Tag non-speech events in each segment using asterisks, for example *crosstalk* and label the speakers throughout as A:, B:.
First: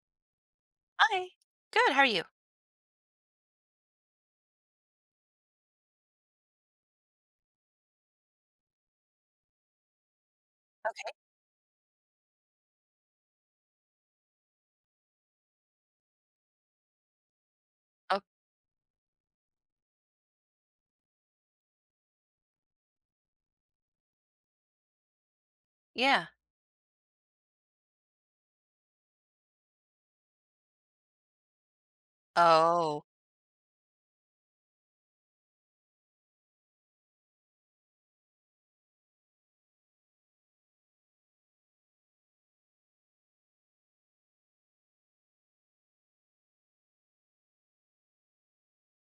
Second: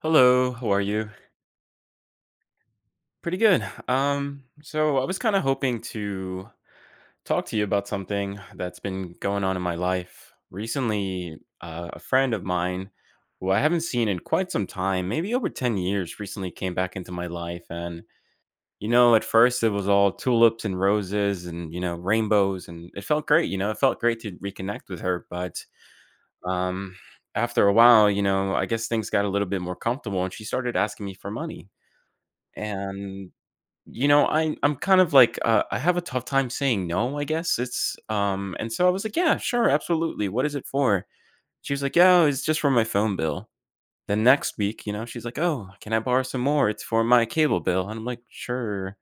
A: Hello, how are you?
B: Hi. Good, how are you?
A: Pretty good. So I was kind of hoping to talk to you about something that's been going on in my life.
B: Okay.
A: Recently, a friend of mine who I haven't seen in quite some time, maybe over 10 years, recently came back into my life. And,
B: Oh,
A: you know, at first it was all tulips and roses and rainbows. And it felt great. It felt great to reconnect with her. But
B: yeah.
A: um, after a while, I guess things got a little bit more comfortable and she started asking me for money.
B: Oh.
A: And I'm kind of like, I have a tough time saying no, I guess. It's and so I was like, "Yeah, sure, absolutely. What is it for?" She was like, "Yeah, it's just for my phone bill." The next week, she's like, "Oh, can I borrow some more? It's for my cable bill." And I'm like, "Sure."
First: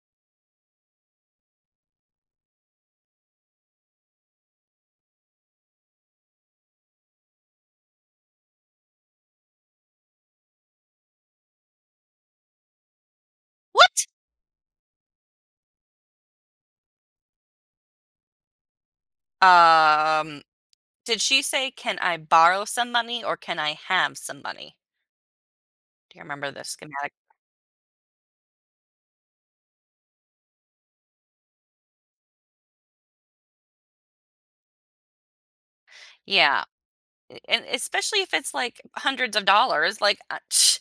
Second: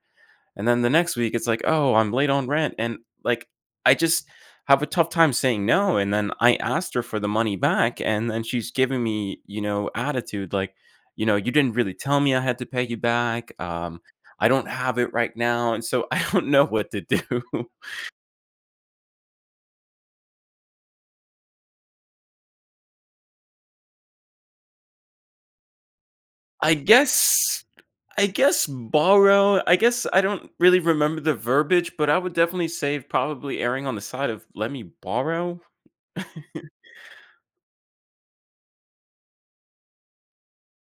A: And then the next week, it's like, oh, I'm late on rent. And like, I just have a tough time saying no. And then I asked her for the money back. And then she's giving me attitude like, you didn't really tell me I had to pay you back.
B: What?
A: I don't have it right now. And so *laughs* I don't know what to do. *laughs*
B: Um, did she say, "Can I borrow some money or can I have some money?" Do you remember the
A: I
B: schematic?
A: guess I guess borrow. I guess I don't really remember the verbiage, but I would definitely say probably erring on the side of let me borrow.
B: Yeah, a and especially if it's, like, hundreds of dollars, like, *sniffs*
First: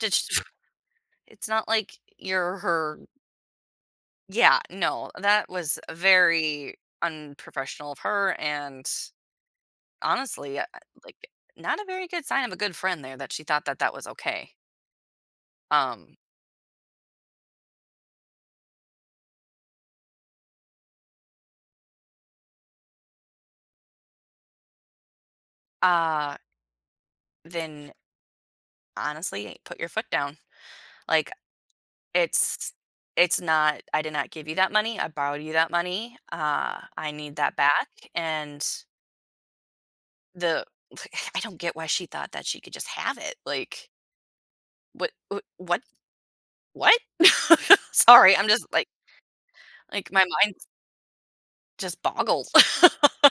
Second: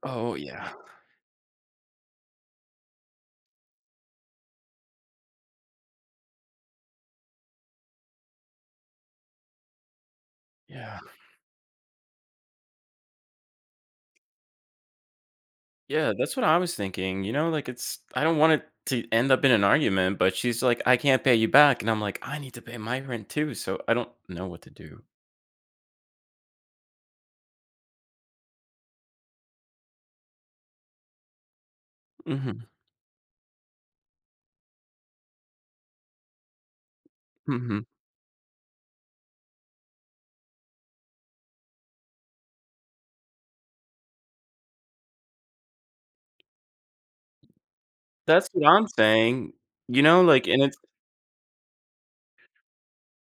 B: did
A: Oh
B: sh *laughs*
A: yeah.
B: *sniffs* it's not like you're her yeah, no, that was very unprofessional of her and honestly,
A: Yeah.
B: like, not a very good sign of a good friend there that she thought that that was okay.
A: Yeah,
B: Um,
A: that's what I was thinking, like, it's I don't want it to end up in an argument, but she's like, "I can't pay you back," and I'm like, "I need to pay my rent too, so I don't know what to do."
B: uh then honestly, put your foot down. Like,
A: Mhm,
B: it's it's not I did not give you that money, I borrowed you that money, I need that
A: mhm.
B: back, and the *laughs* I don't get why she thought that she could just have it, like, what what what what? *laughs* Sorry,
A: That's
B: I'm just,
A: what I'm saying, you
B: like,
A: know,
B: my
A: like,
B: mind
A: and it's
B: just boggled. *laughs*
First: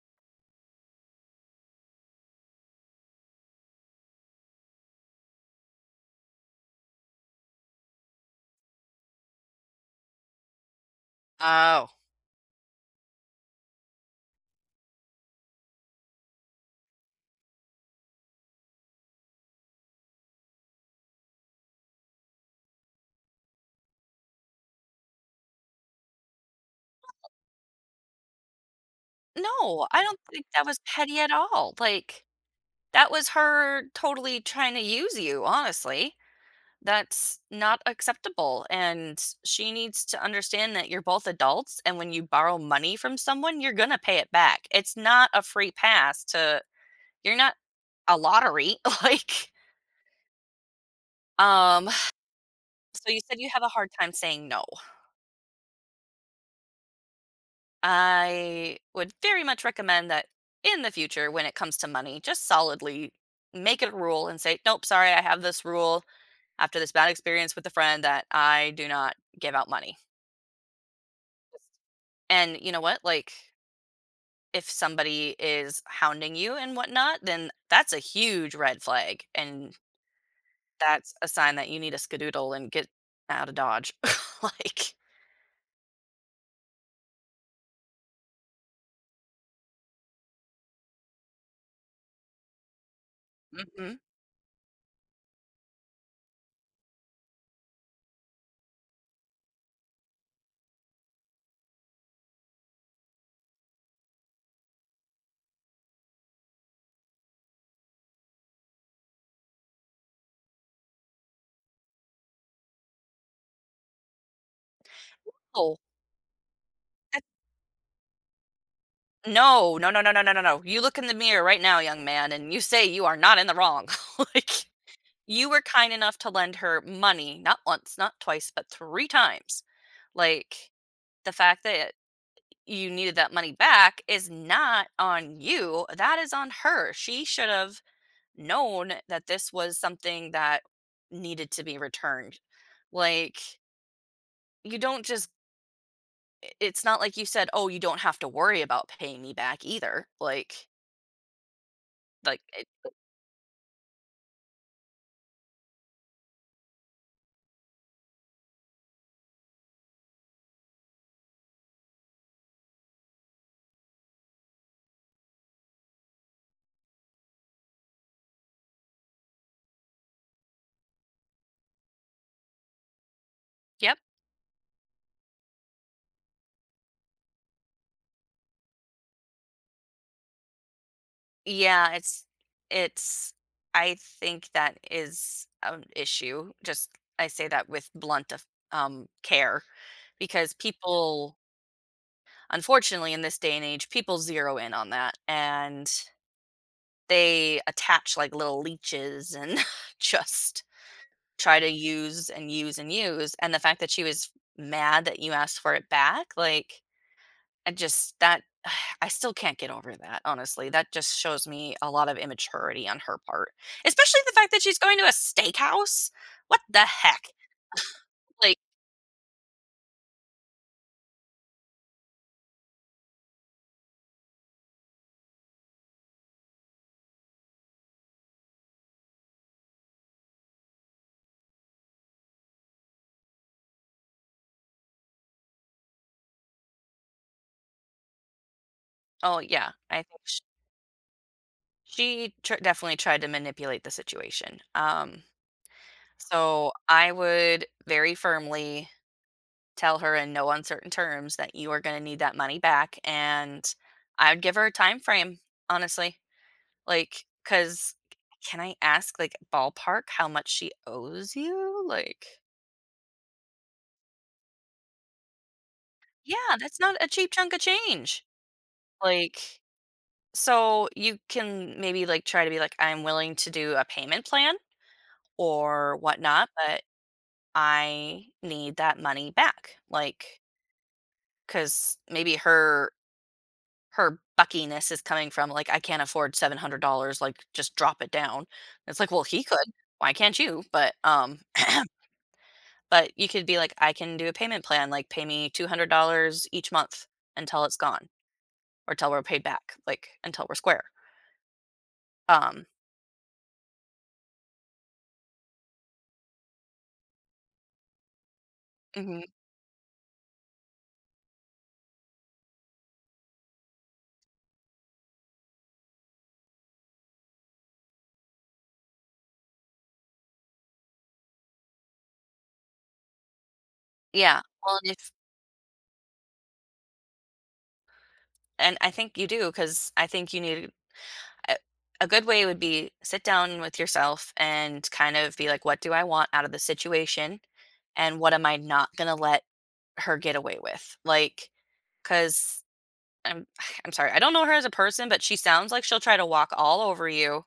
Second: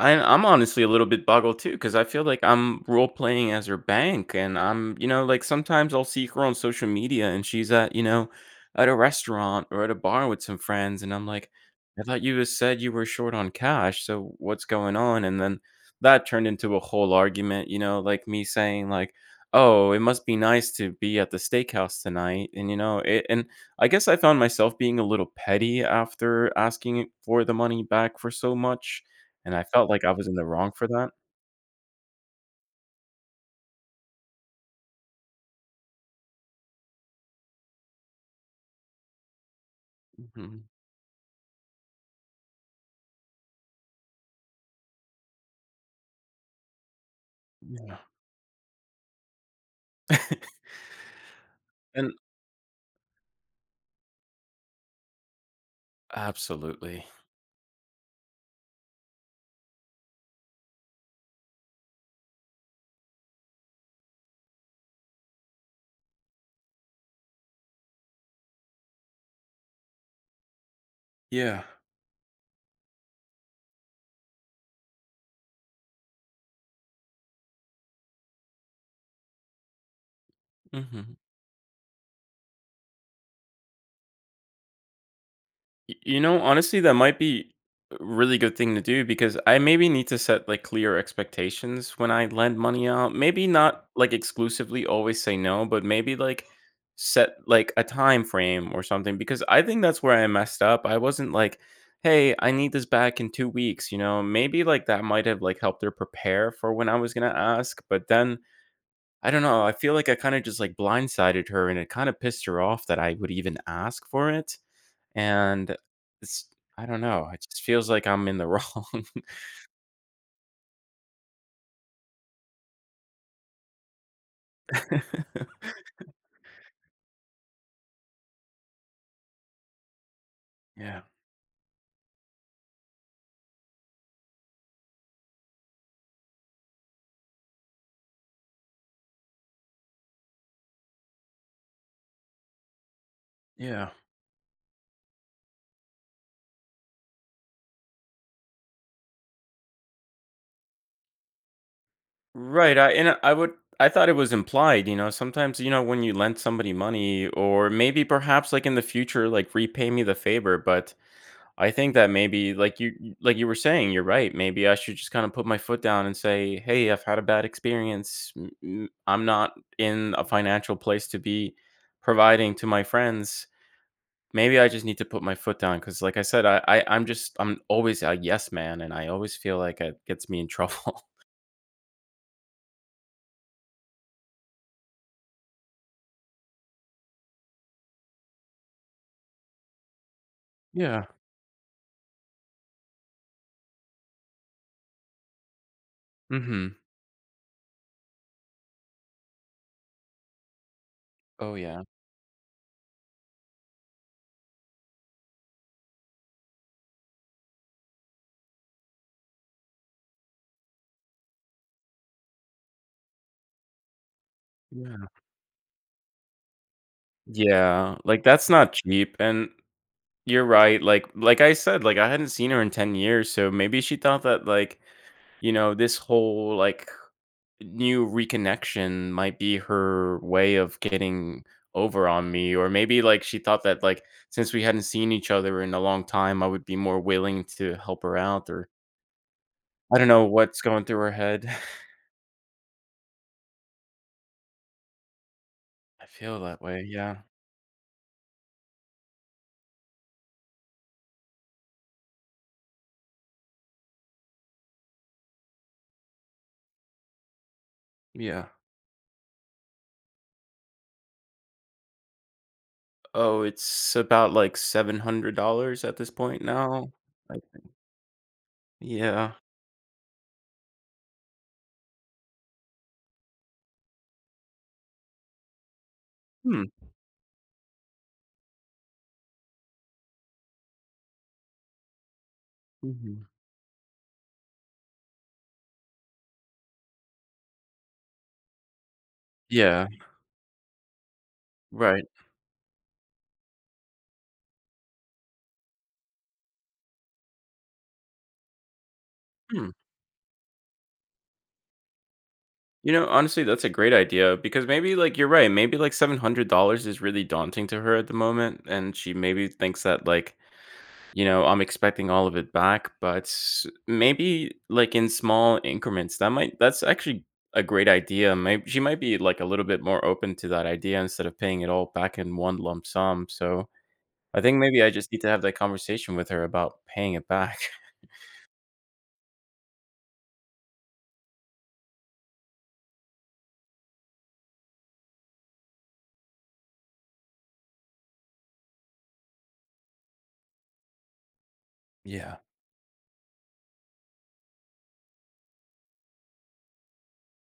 A: I'm honestly a little bit boggled too, because I feel like I'm role playing as her bank, and I'm, like sometimes I'll see her on social media, and she's at a restaurant or at a bar with some friends, and I'm like,
B: Oh.
A: I thought you just said you were short on cash, so what's going on? And then that turned into a whole argument, like me saying like, oh, it must be nice to be at the steakhouse tonight, and and I guess I found myself being a little petty after asking for the money back for so much and I
B: No,
A: felt
B: I
A: like I
B: don't
A: was in the
B: think that
A: wrong
B: was
A: for that.
B: petty at all, like, that was her totally trying to use you, honestly. That's not acceptable. And she needs to
A: Mhm,
B: understand that you're both adults. And when you borrow money from someone, you're going to pay it back. It's not a free pass to, you're not
A: yeah,
B: a lottery. *laughs* Like, um,
A: and
B: so you said you have a hard time saying no.
A: absolutely.
B: I would very much recommend that in the future, when it comes to money, just solidly make it a rule and say, nope, sorry, I have this rule after this bad experience with a friend that I do not give out money.
A: Yeah,
B: And you know what? Like, if somebody is hounding you and whatnot, then that's a huge red flag, and
A: mhm.
B: that's a sign that you need a skedaddle and get out of Dodge. *laughs* Like,
A: Honestly, that might be a really good thing to do because I maybe need to set, like, clear expectations when I lend money out. Maybe not,
B: mhm.
A: like, exclusively always say no, but maybe, like, set, like, a time frame or something because I think that's where I messed up. I wasn't like, "Hey, I need this back in 2 weeks," you know? Maybe, like, that might have, like, helped her prepare for when I was gonna ask, but then I don't know. I feel like I kind of just like blindsided her and it kind of pissed her off that I would even ask for it. And
B: Oh,
A: it's, I don't
B: that
A: know. It just feels like I'm in the wrong.
B: no, no, no, no, no, no, no, no. You look in the mirror right now, young man, and you say you are not in the wrong. *laughs* Like,
A: *laughs*
B: you were kind enough to lend her money, not once, not twice, but 3 times. Like,
A: Yeah.
B: the fact that you needed that money back is not on you, that is on her. She should have known that this was something that needed to be returned. Like,
A: Yeah.
B: you don't just it's not like you said, "Oh, you don't have to worry about paying me back either." Like it,
A: Right. I, and I would, I thought it was implied, sometimes, when you lend somebody money or maybe perhaps like in the future, like repay me the favor. But I think that maybe like you were saying, you're right. Maybe I should just kind of put my foot down and say, "Hey, I've had a bad experience. I'm not in a financial place to be providing to my friends."
B: yep.
A: Maybe I just need to put my foot down because, like I said, I'm just, I'm always a yes man, and I always feel like it gets me in trouble. *laughs*
B: Yeah, it's I think that is an issue. Just I say that with blunt of, care because
A: Yeah.
B: people unfortunately in this day and age people zero in on that and
A: Mm-hmm.
B: they attach like little leeches and *laughs* just
A: Oh
B: try to
A: yeah.
B: use and use and use, and the fact that she was mad that you asked for it back, like, I just that *sighs* I still can't get over that, honestly. That just shows me a lot of immaturity on her part, especially the fact that she's going to
A: Yeah.
B: a steakhouse. What the heck?
A: Yeah, like that's
B: Like,
A: not cheap. And you're right. Like I said, like I hadn't seen her in 10 years, so maybe she thought that like this whole like new reconnection might be her way of getting over on me. Or maybe like she thought that like since we hadn't seen each other in a long time, I would be more willing to help her out. Or
B: oh, yeah, I
A: I don't
B: think
A: know
B: sh
A: what's going through her head. *laughs*
B: she tr definitely tried to manipulate the situation,
A: I feel that
B: so
A: way.
B: I
A: Yeah.
B: would very firmly tell her in no uncertain terms that you are going to need that money back and I'd give her a time frame honestly like because
A: Yeah.
B: can I ask like ballpark how much she owes you like
A: Oh, it's about like $700 at this point
B: yeah, that's
A: now.
B: not a cheap
A: I
B: chunk of
A: think.
B: change
A: Yeah.
B: like so you can maybe like try to be like I'm willing to do a payment plan or whatnot
A: Hmm.
B: but I need that money back like because maybe her
A: Mhm.
B: her buckiness is coming from, like, "I can't afford $700, like, just drop it down." It's like, "Well, he could.
A: Yeah.
B: Why can't you?" *laughs*
A: Right.
B: *clears throat* But you could be like, "I can do a payment plan, like, pay me $200 each month until it's gone or till we're paid
A: Hmm.
B: back, like, until we're square." Um
A: Honestly, that's a great idea because maybe like you're right, maybe like $700 is really daunting to her at the moment and she
B: mhm.
A: maybe thinks that like, I'm expecting all of it back, but maybe like in small increments. That's actually a great idea. Maybe she might be like a little bit more open to that idea instead of paying it all back in one lump sum. So, I
B: Yeah.
A: think
B: Well,
A: maybe I
B: and if
A: just need to have that conversation with her about paying it back. *laughs*
B: and I think you do because I think you need a a good way would be sit down with yourself and kind of be like, "What do I want out of the situation? And what am I not gonna let her get away with, like,
A: Yeah.
B: because I 'cause I'm *sighs* I'm sorry, I don't know her as a person, but she sounds like she'll try to walk all over you,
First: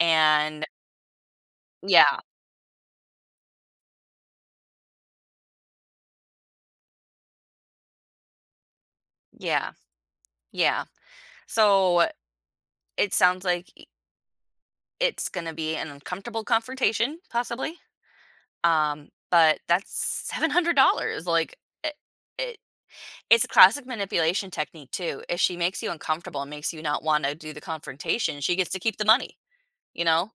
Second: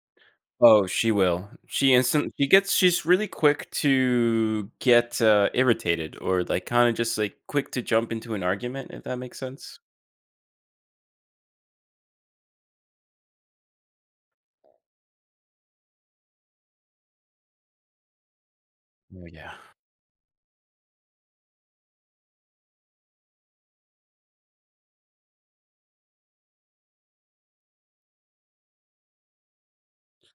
B: and
A: Oh, she will. She
B: yeah,
A: instant she gets she's really quick to get, irritated or, like, kinda just, like, quick to jump into an argument, if that makes
B: yeah,
A: sense.
B: yeah. So, it sounds like I it's gonna be an uncomfortable confrontation, possibly,
A: Oh, yeah.
B: but that's $700, like, it it it's a classic manipulation technique too, if she makes you uncomfortable and makes you not wanna do the confrontation, she gets to keep the money, you know?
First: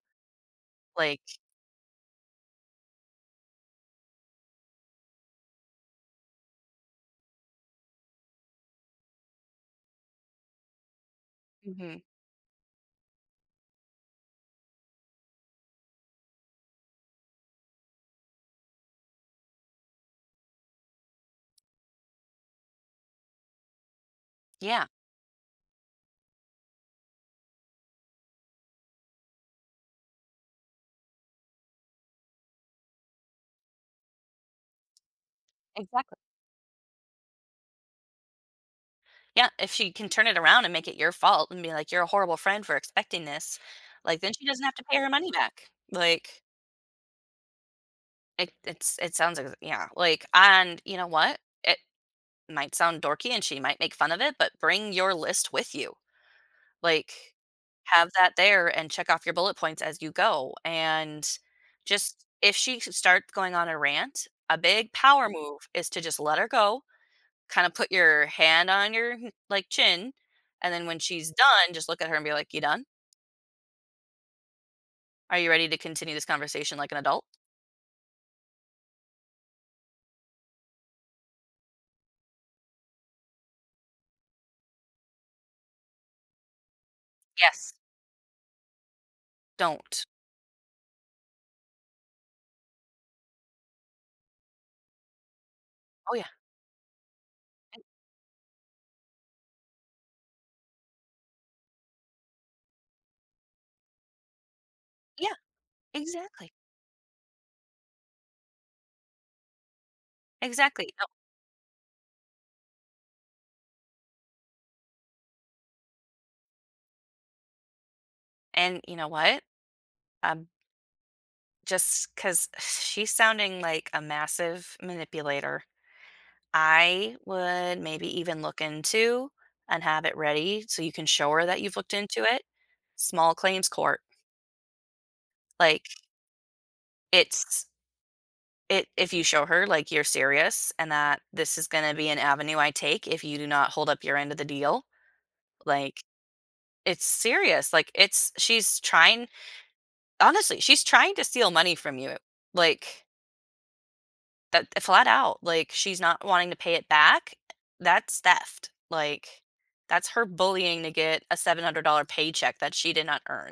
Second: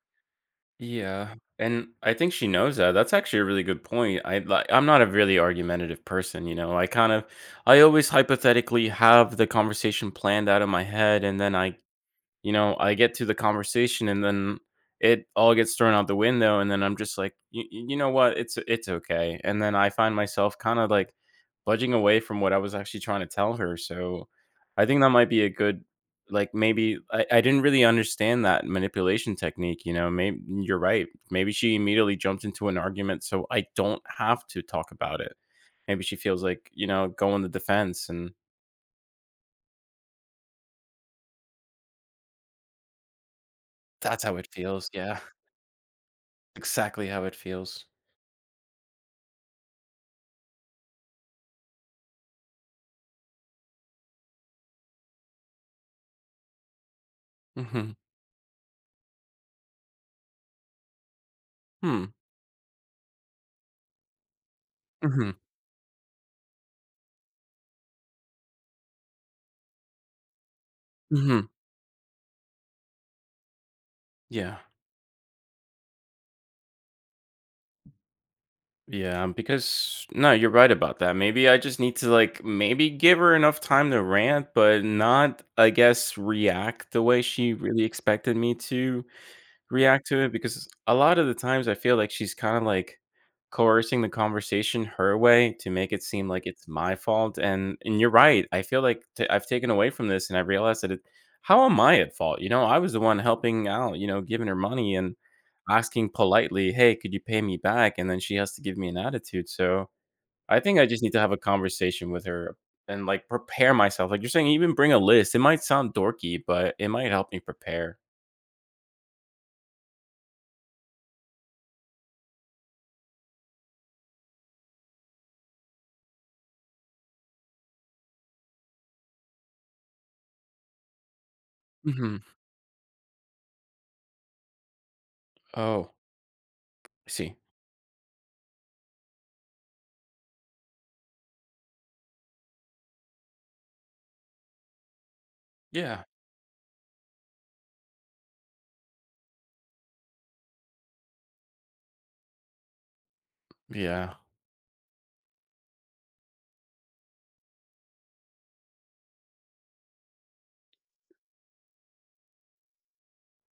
B: Like,
A: Yeah, and I think she knows that. That's actually a really good point. I like. I'm not a really argumentative person, you know? I kind of I always hypothetically have the conversation planned out in my head, and then I
B: mhm.
A: you know, I get to the conversation and then it all gets thrown out the window and then I'm just like, "You know what? It's okay." And then I find myself kinda, like, budging away from what I was actually trying to tell her, so I
B: Yeah,
A: think that might be a good like, maybe I didn't really understand that manipulation technique, you know? Maybe you're right. Maybe she immediately jumped into an argument so I don't have to talk about it. Maybe she
B: exactly.
A: feels like, go on the defense, and
B: Yeah, if she can turn it around and make it your fault and be like, "You're a horrible friend for expecting this," like,
A: that's
B: then
A: how
B: she
A: it
B: doesn't have to
A: feels,
B: pay her
A: yeah.
B: money
A: *laughs*
B: back. Like,
A: Exactly how it feels.
B: it it's it sounds ex yeah, like, and you know what? It might sound dorky and she might make fun of it, but bring your list with you. Like,
A: Mhm.
B: have that there and check off your bullet points as you go, and
A: Hmm.
B: just if she starts going on a rant, a big power
A: Mhm.
B: move is to just let her go kind of put your hand on your, like, chin, and then when she's
A: Mhm.
B: done, just look at her and be like, "You done?
A: Yeah.
B: Are you ready to continue this conversation like an adult?"
A: Yeah, because no, you're right about that. Maybe I just need to like maybe give her enough time to rant, but not, I guess, react the way she
B: Yes.
A: really expected me to.
B: Don't.
A: React to it because a lot of the times I feel like she's kind of like coercing the conversation her way to make it
B: Oh,
A: seem
B: yeah.
A: like it's my fault. And
B: And
A: and you're right. I feel like I've taken away from this, and I realized that it, how am I at fault? I was the one helping out. Giving her money and
B: yeah,
A: asking
B: exactly.
A: politely, "Hey, could you pay me back?" And then she has to give me an attitude. So I think I
B: Exactly.
A: just
B: No.
A: need to have a conversation with her and like prepare myself. Like you're saying, even bring a list. It might sound dorky, but it might help me prepare.
B: And you know what? Um, because *sighs* she's sounding like a massive manipulator, I would maybe even look into and have it ready so you can show her that you've looked
A: Hmm.
B: into it, small claims court. Like,
A: Oh, I see.
B: it's it if you show her like you're serious and that this is going to be an avenue I take if you do not hold up your end of the deal, like
A: Yeah.
B: it's serious. Like it's she's trying honestly, she's trying to steal money from you. Like
A: Yeah.
B: that flat out. Like she's not wanting to pay it back. That's theft. Like that's her bullying to get a $700 paycheck that she did not earn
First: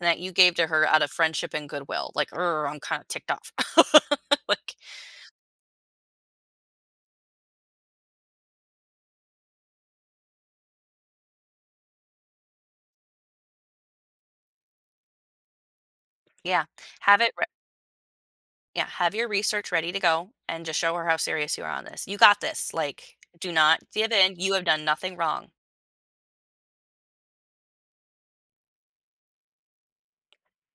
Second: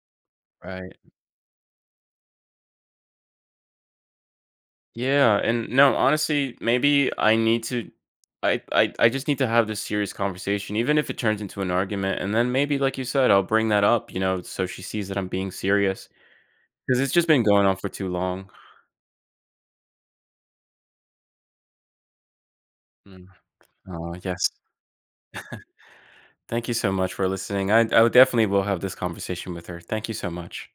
B: and that you gave to her
A: Right.
B: out of friendship and goodwill. Like, "Ugh, I'm kind of ticked off. *laughs* Like,
A: Yeah, and no, honestly, maybe I just need to have this serious conversation, even if it turns into an argument, and then maybe, like you said, I'll bring that up, so she sees that I'm being serious,
B: yeah,
A: because it's
B: have
A: just
B: it
A: been going on for too long.
B: yeah, have your research ready to go and just show her how serious you are on this. You got this. Like,
A: Mm.
B: do not give
A: Aw,
B: in.
A: yes.
B: You have done nothing wrong.
A: Thank you so much for listening. I would definitely will have this conversation with her. Thank you so much.